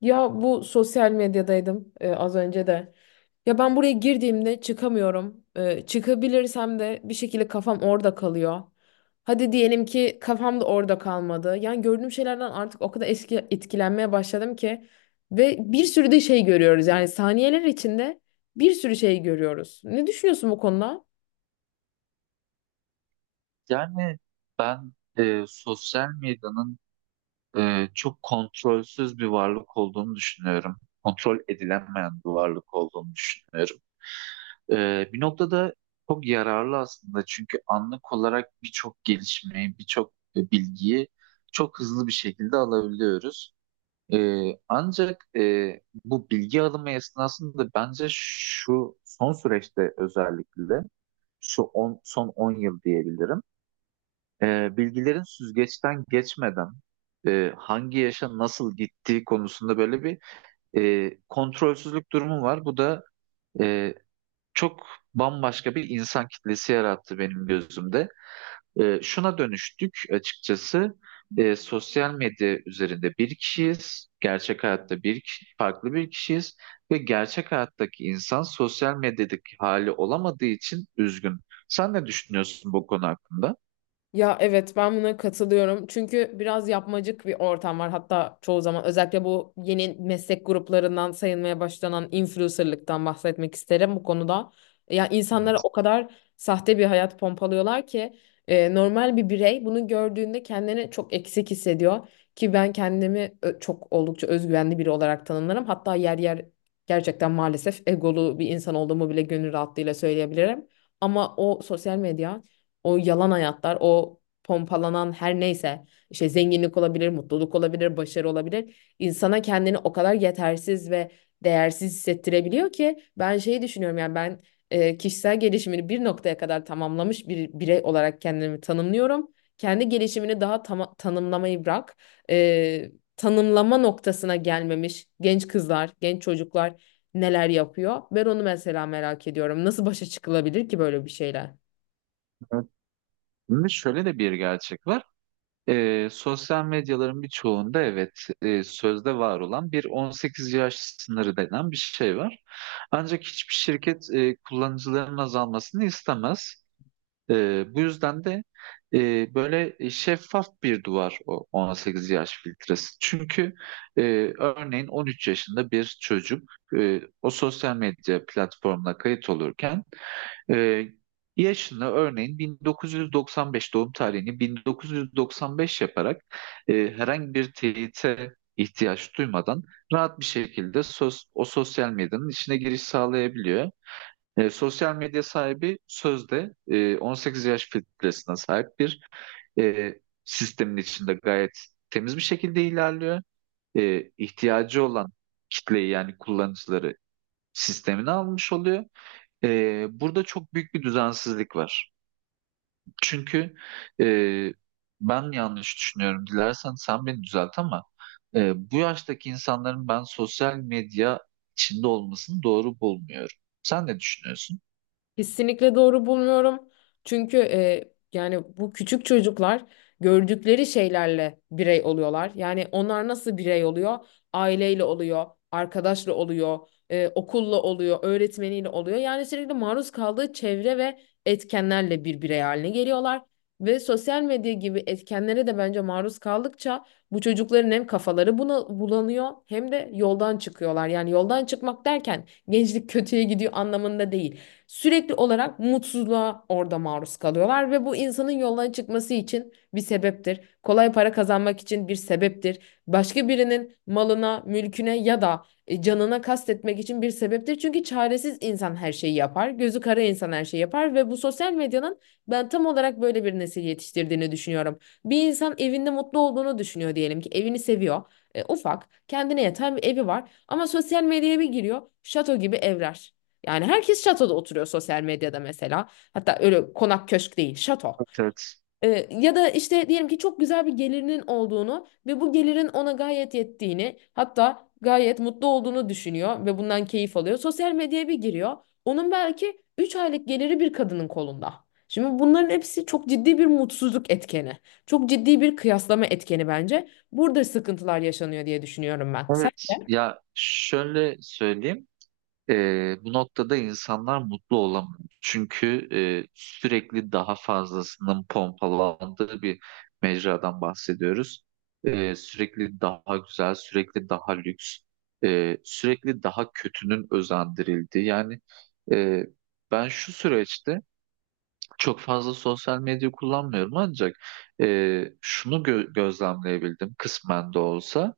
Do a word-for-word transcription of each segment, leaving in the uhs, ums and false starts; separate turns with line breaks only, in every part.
Ya bu sosyal medyadaydım e, az önce de. Ya ben buraya girdiğimde çıkamıyorum. E, çıkabilirsem de bir şekilde kafam orada kalıyor. Hadi diyelim ki kafam da orada kalmadı. Yani gördüğüm şeylerden artık o kadar eski etkilenmeye başladım ki ve bir sürü de şey görüyoruz. Yani saniyeler içinde bir sürü şey görüyoruz. Ne düşünüyorsun bu konuda?
Yani ben e, Sosyal medyanın e, çok kontrolsüz bir varlık olduğunu düşünüyorum. Kontrol edilemeyen bir varlık olduğunu düşünüyorum. E, bir noktada çok yararlı aslında çünkü anlık olarak birçok gelişmeyi, birçok e, bilgiyi çok hızlı bir şekilde alabiliyoruz. E, ancak e, Bu bilgi alımı esnasında bence şu son süreçte özellikle, şu on, son on yıl diyebilirim ee, bilgilerin süzgeçten geçmeden e, hangi yaşa nasıl gittiği konusunda böyle bir e, kontrolsüzlük durumu var. Bu da e, çok bambaşka bir insan kitlesi yarattı benim gözümde. E, şuna dönüştük açıkçası. E, sosyal medya üzerinde bir kişiyiz, gerçek hayatta bir kişi, farklı bir kişiyiz ve gerçek hayattaki insan sosyal medyadaki hali olamadığı için üzgün. Sen ne düşünüyorsun bu konu hakkında?
Ya evet, ben buna katılıyorum. Çünkü biraz yapmacık bir ortam var. Hatta çoğu zaman özellikle bu yeni meslek gruplarından sayılmaya başlanan influencerlıktan bahsetmek isterim bu konuda. Ya insanlara o kadar sahte bir hayat pompalıyorlar ki e, normal bir birey bunu gördüğünde kendini çok eksik hissediyor ki ben kendimi ö- çok oldukça özgüvenli biri olarak tanımlarım. Hatta yer yer gerçekten maalesef egolu bir insan olduğumu bile gönül rahatlığıyla söyleyebilirim. Ama o sosyal medya, o yalan hayatlar, o pompalanan her neyse, işte zenginlik olabilir, mutluluk olabilir, başarı olabilir. İnsana kendini o kadar yetersiz ve değersiz hissettirebiliyor ki ben şeyi düşünüyorum. Yani ben e, kişisel gelişimini bir noktaya kadar tamamlamış bir birey olarak kendimi tanımlıyorum. Kendi gelişimini daha tama- tanımlamayı bırak. E, Tanımlama noktasına gelmemiş genç kızlar, genç çocuklar neler yapıyor? Ben onu mesela merak ediyorum. Nasıl başa çıkılabilir ki böyle bir şeyler?
Şimdi şöyle de bir gerçek var. Ee, sosyal medyaların birçoğunda evet, e, sözde var olan bir on sekiz yaş sınırı denen bir şey var. Ancak hiçbir şirket e, kullanıcıların azalmasını istemez. Ee, bu yüzden de e, böyle şeffaf bir duvar o on sekiz yaş filtresi. Çünkü e, örneğin on üç yaşında bir çocuk, e, o sosyal medya platformuna kayıt olurken ee, yaşını örneğin bin dokuz yüz doksan beş, doğum tarihini bin dokuz yüz doksan beş yaparak e, herhangi bir teyite ihtiyaç duymadan rahat bir şekilde söz, o sosyal medyanın içine giriş sağlayabiliyor. E, sosyal medya sahibi sözde e, on sekiz yaş filtresine sahip bir e, sistemin içinde gayet temiz bir şekilde ilerliyor. E, ihtiyacı olan kitleyi yani kullanıcıları sistemine almış oluyor. Ee, burada çok büyük bir düzensizlik var. Çünkü e, ben yanlış düşünüyorum. Dilersen sen beni düzelt ama e, bu yaştaki insanların ben sosyal medya içinde olmasını doğru bulmuyorum. Sen ne düşünüyorsun?
Kesinlikle doğru bulmuyorum. Çünkü e, yani bu küçük çocuklar gördükleri şeylerle birey oluyorlar. Yani onlar nasıl birey oluyor? Aileyle oluyor, arkadaşla oluyor, e, okulla oluyor, öğretmeniyle oluyor. Yani sürekli maruz kaldığı çevre ve etkenlerle bir birey haline geliyorlar. Ve sosyal medya gibi etkenlere de bence maruz kaldıkça bu çocukların hem kafaları buna bulanıyor hem de yoldan çıkıyorlar. Yani yoldan çıkmak derken gençlik kötüye gidiyor anlamında değil. Sürekli olarak mutsuzluğa orada maruz kalıyorlar ve bu insanın yoldan çıkması için bir sebeptir. Kolay para kazanmak için bir sebeptir. Başka birinin malına, mülküne ya da e, canına kastetmek için bir sebeptir. Çünkü çaresiz insan her şeyi yapar. Gözü kara insan her şeyi yapar ve bu sosyal medyanın ben tam olarak böyle bir nesil yetiştirdiğini düşünüyorum. Bir insan evinde mutlu olduğunu düşünüyor, diyelim ki evini seviyor. E, ufak, kendine yatan bir evi var ama sosyal medyaya bir giriyor. Şato gibi evler. Yani herkes şatoda oturuyor sosyal medyada mesela. Hatta öyle konak köşk değil, şato.
Evet.
Ee, ya da işte diyelim ki çok güzel bir gelirinin olduğunu ve bu gelirin ona gayet yettiğini, hatta gayet mutlu olduğunu düşünüyor ve bundan keyif alıyor. Sosyal medyaya bir giriyor. Onun belki üç aylık geliri bir kadının kolunda. Şimdi bunların hepsi çok ciddi bir mutsuzluk etkeni. Çok ciddi bir kıyaslama etkeni bence. Burada sıkıntılar yaşanıyor diye düşünüyorum ben. Sen
Evet.
de?
Ya şöyle söyleyeyim. Ee, bu noktada insanlar mutlu olamıyor. Çünkü e, sürekli daha fazlasının pompalandığı bir mecradan bahsediyoruz. Ee, sürekli daha güzel, sürekli daha lüks, e, sürekli daha kötünün özendirildiği. Yani e, ben şu süreçte çok fazla sosyal medya kullanmıyorum, ancak e, şunu gö- gözlemleyebildim kısmen de olsa.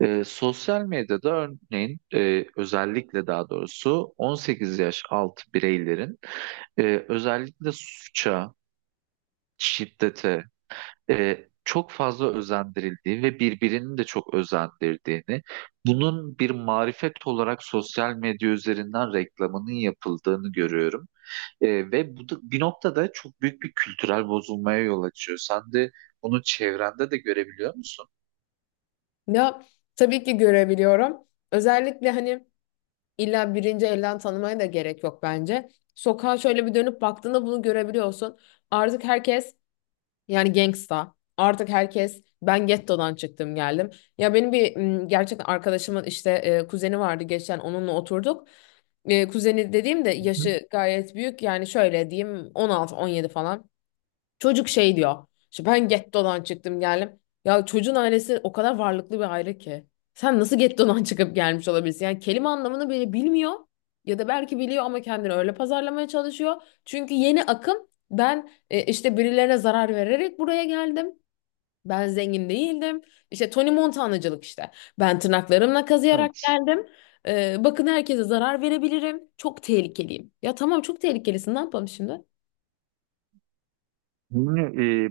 E, sosyal medyada örneğin, e, özellikle daha doğrusu on sekiz yaş altı bireylerin e, özellikle suça, şiddete e, çok fazla özendirildiği ve birbirini de çok özendirdiğini, bunun bir marifet olarak sosyal medya üzerinden reklamının yapıldığını görüyorum. E, ve bu da bir noktada çok büyük bir kültürel bozulmaya yol açıyor. Sen de bunu çevrende de görebiliyor musun?
Ya tabii ki görebiliyorum. Özellikle hani İlla birinci elden tanımaya da gerek yok bence. Sokağa şöyle bir dönüp baktığında bunu görebiliyorsun. Artık herkes yani gangsta. Artık herkes ben gettodan çıktım geldim. Ya benim bir m, gerçekten arkadaşımın işte e, kuzeni vardı, geçen onunla oturduk. E, kuzeni dediğim de
Hı hı.
yaşı gayet büyük, yani şöyle diyeyim, on altı on yedi falan. Çocuk şey diyor. İşte ben gettodan çıktım geldim. Ya çocuğun ailesi o kadar varlıklı bir aile ki. Sen nasıl gettodan çıkıp gelmiş olabilirsin? Yani kelime anlamını bile bilmiyor. Ya da belki biliyor ama kendini öyle pazarlamaya çalışıyor. Çünkü yeni akım, ben e, işte birilerine zarar vererek buraya geldim. Ben zengin değildim. İşte Tony Montana'cılık işte. Ben tırnaklarımla kazıyarak
Evet.
geldim. E, bakın, herkese zarar verebilirim. Çok tehlikeliyim. Ya tamam, çok tehlikelisin, ne yapalım şimdi?
Şimdi,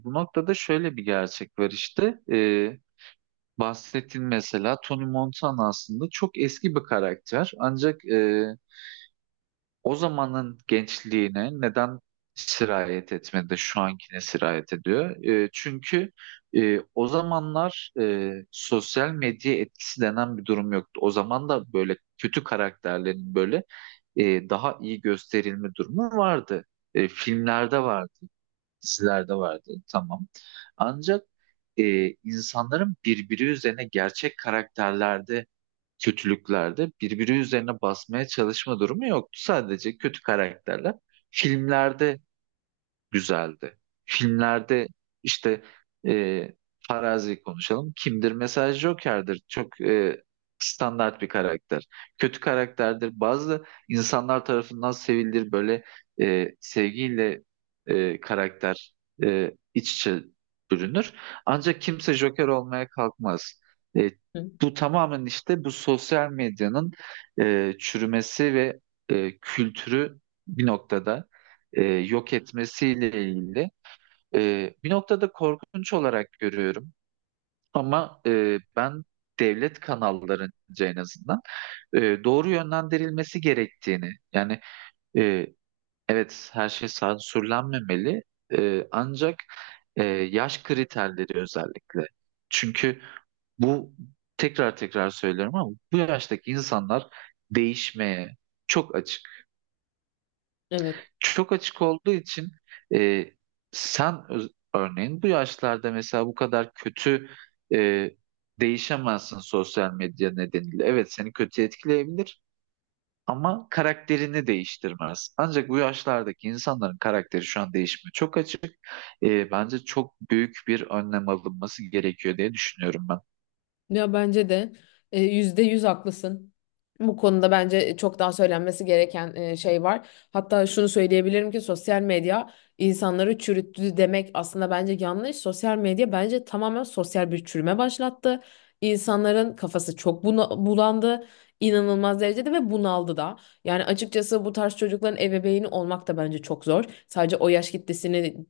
e, bu noktada şöyle bir gerçek var işte. E, bahsettiğin mesela Tony Montana aslında çok eski bir karakter. Ancak e, o zamanın gençliğine neden sirayet etmedi de şu ankine sirayet ediyor? E, çünkü e, o zamanlar e, sosyal medya etkisi denen bir durum yoktu. O zaman da böyle kötü karakterlerin böyle e, daha iyi gösterilme durumu vardı. E, filmlerde vardı, dizilerde vardı. Tamam. Ancak e, insanların birbiri üzerine gerçek karakterlerde, kötülüklerde birbiri üzerine basmaya çalışma durumu yoktu. Sadece kötü karakterler filmlerde güzeldi. Filmlerde işte e, Farazi'yi konuşalım. Kimdir? Mesela Joker'dir. Çok e, standart bir karakter. Kötü karakterdir. Bazı insanlar tarafından sevilir. Böyle e, sevgiyle e, karakter e, iç içe bürünür. Ancak kimse Joker olmaya kalkmaz. E,
Hı.
Bu tamamen işte bu sosyal medyanın e, çürümesi ve e, kültürü bir noktada e, yok etmesiyle ilgili. E, bir noktada korkunç olarak görüyorum ama e, ben devlet kanallarınca en azından e, doğru yönlendirilmesi gerektiğini, yani e, evet, her şey sansürlenmemeli, e, ancak e, yaş kriterleri özellikle. Çünkü bu, tekrar tekrar söylüyorum ama, bu yaştaki insanlar değişmeye çok açık.
Evet.
Çok açık olduğu için e, sen öz- örneğin bu yaşlarda mesela bu kadar kötü e, değişemezsin sosyal medya nedeniyle. Evet, seni kötü etkileyebilir ama karakterini değiştirmez. Ancak bu yaşlardaki insanların karakteri şu an değişmiyor. Çok açık. E, bence çok büyük bir önlem alınması gerekiyor diye düşünüyorum ben.
Ya bence de e, yüzde yüz haklısın. Bu konuda bence çok daha söylenmesi gereken e, şey var. Hatta şunu söyleyebilirim ki sosyal medya insanları çürüttü demek aslında bence yanlış. Sosyal medya bence tamamen sosyal bir çürüme başlattı. İnsanların kafası çok buna bulandı. İnanılmaz derecede ve bunaldı da. Yani açıkçası bu tarz çocukların ebeveyni olmak da bence çok zor. Sadece o yaş kitlesini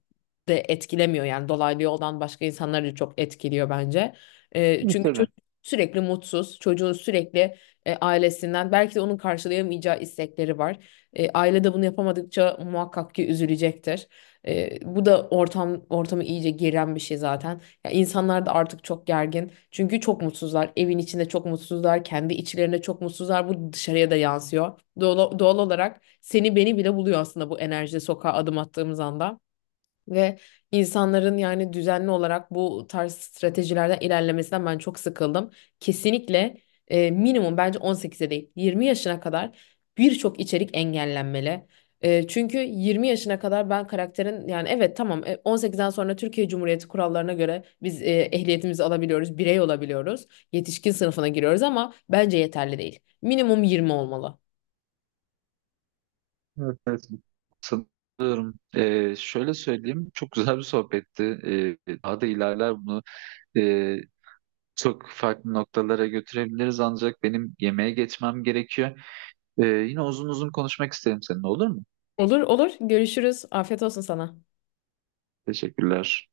de etkilemiyor, yani dolaylı yoldan başka insanları da çok etkiliyor bence. E,
Evet,
çünkü
tabii.
çocuk sürekli mutsuz, çocuğun sürekli e, ailesinden belki de onun karşılayamayacağı istekleri var. E, aile de bunu yapamadıkça muhakkak ki üzülecektir. E, bu da ortam ortamı iyice geren bir şey zaten. Ya insanlar da artık çok gergin. Çünkü çok mutsuzlar. Evin içinde çok mutsuzlar, kendi içlerinde çok mutsuzlar. Bu dışarıya da yansıyor. Doğal, doğal olarak seni beni bile buluyor aslında bu enerji sokağa adım attığımız anda. Ve insanların yani düzenli olarak bu tarz stratejilerden ilerlemesinden ben çok sıkıldım. Kesinlikle e, minimum bence on sekize değil, yirmi yaşına kadar birçok içerik engellenmeli. E, çünkü yirmi yaşına kadar ben karakterin, yani evet tamam, e, on sekizden sonra Türkiye Cumhuriyeti kurallarına göre biz e, ehliyetimizi alabiliyoruz, birey olabiliyoruz, yetişkin sınıfına giriyoruz, ama bence yeterli değil. Minimum yirmi olmalı.
Evet, evet. San- e, Şöyle söyleyeyim, çok güzel bir sohbetti. E, daha da ilerler bunu. E, Çok farklı noktalara götürebiliriz ancak benim yemeğe geçmem gerekiyor. Ee, yine uzun uzun konuşmak isterim seninle, olur mu?
Olur olur, görüşürüz. Afiyet olsun sana.
Teşekkürler.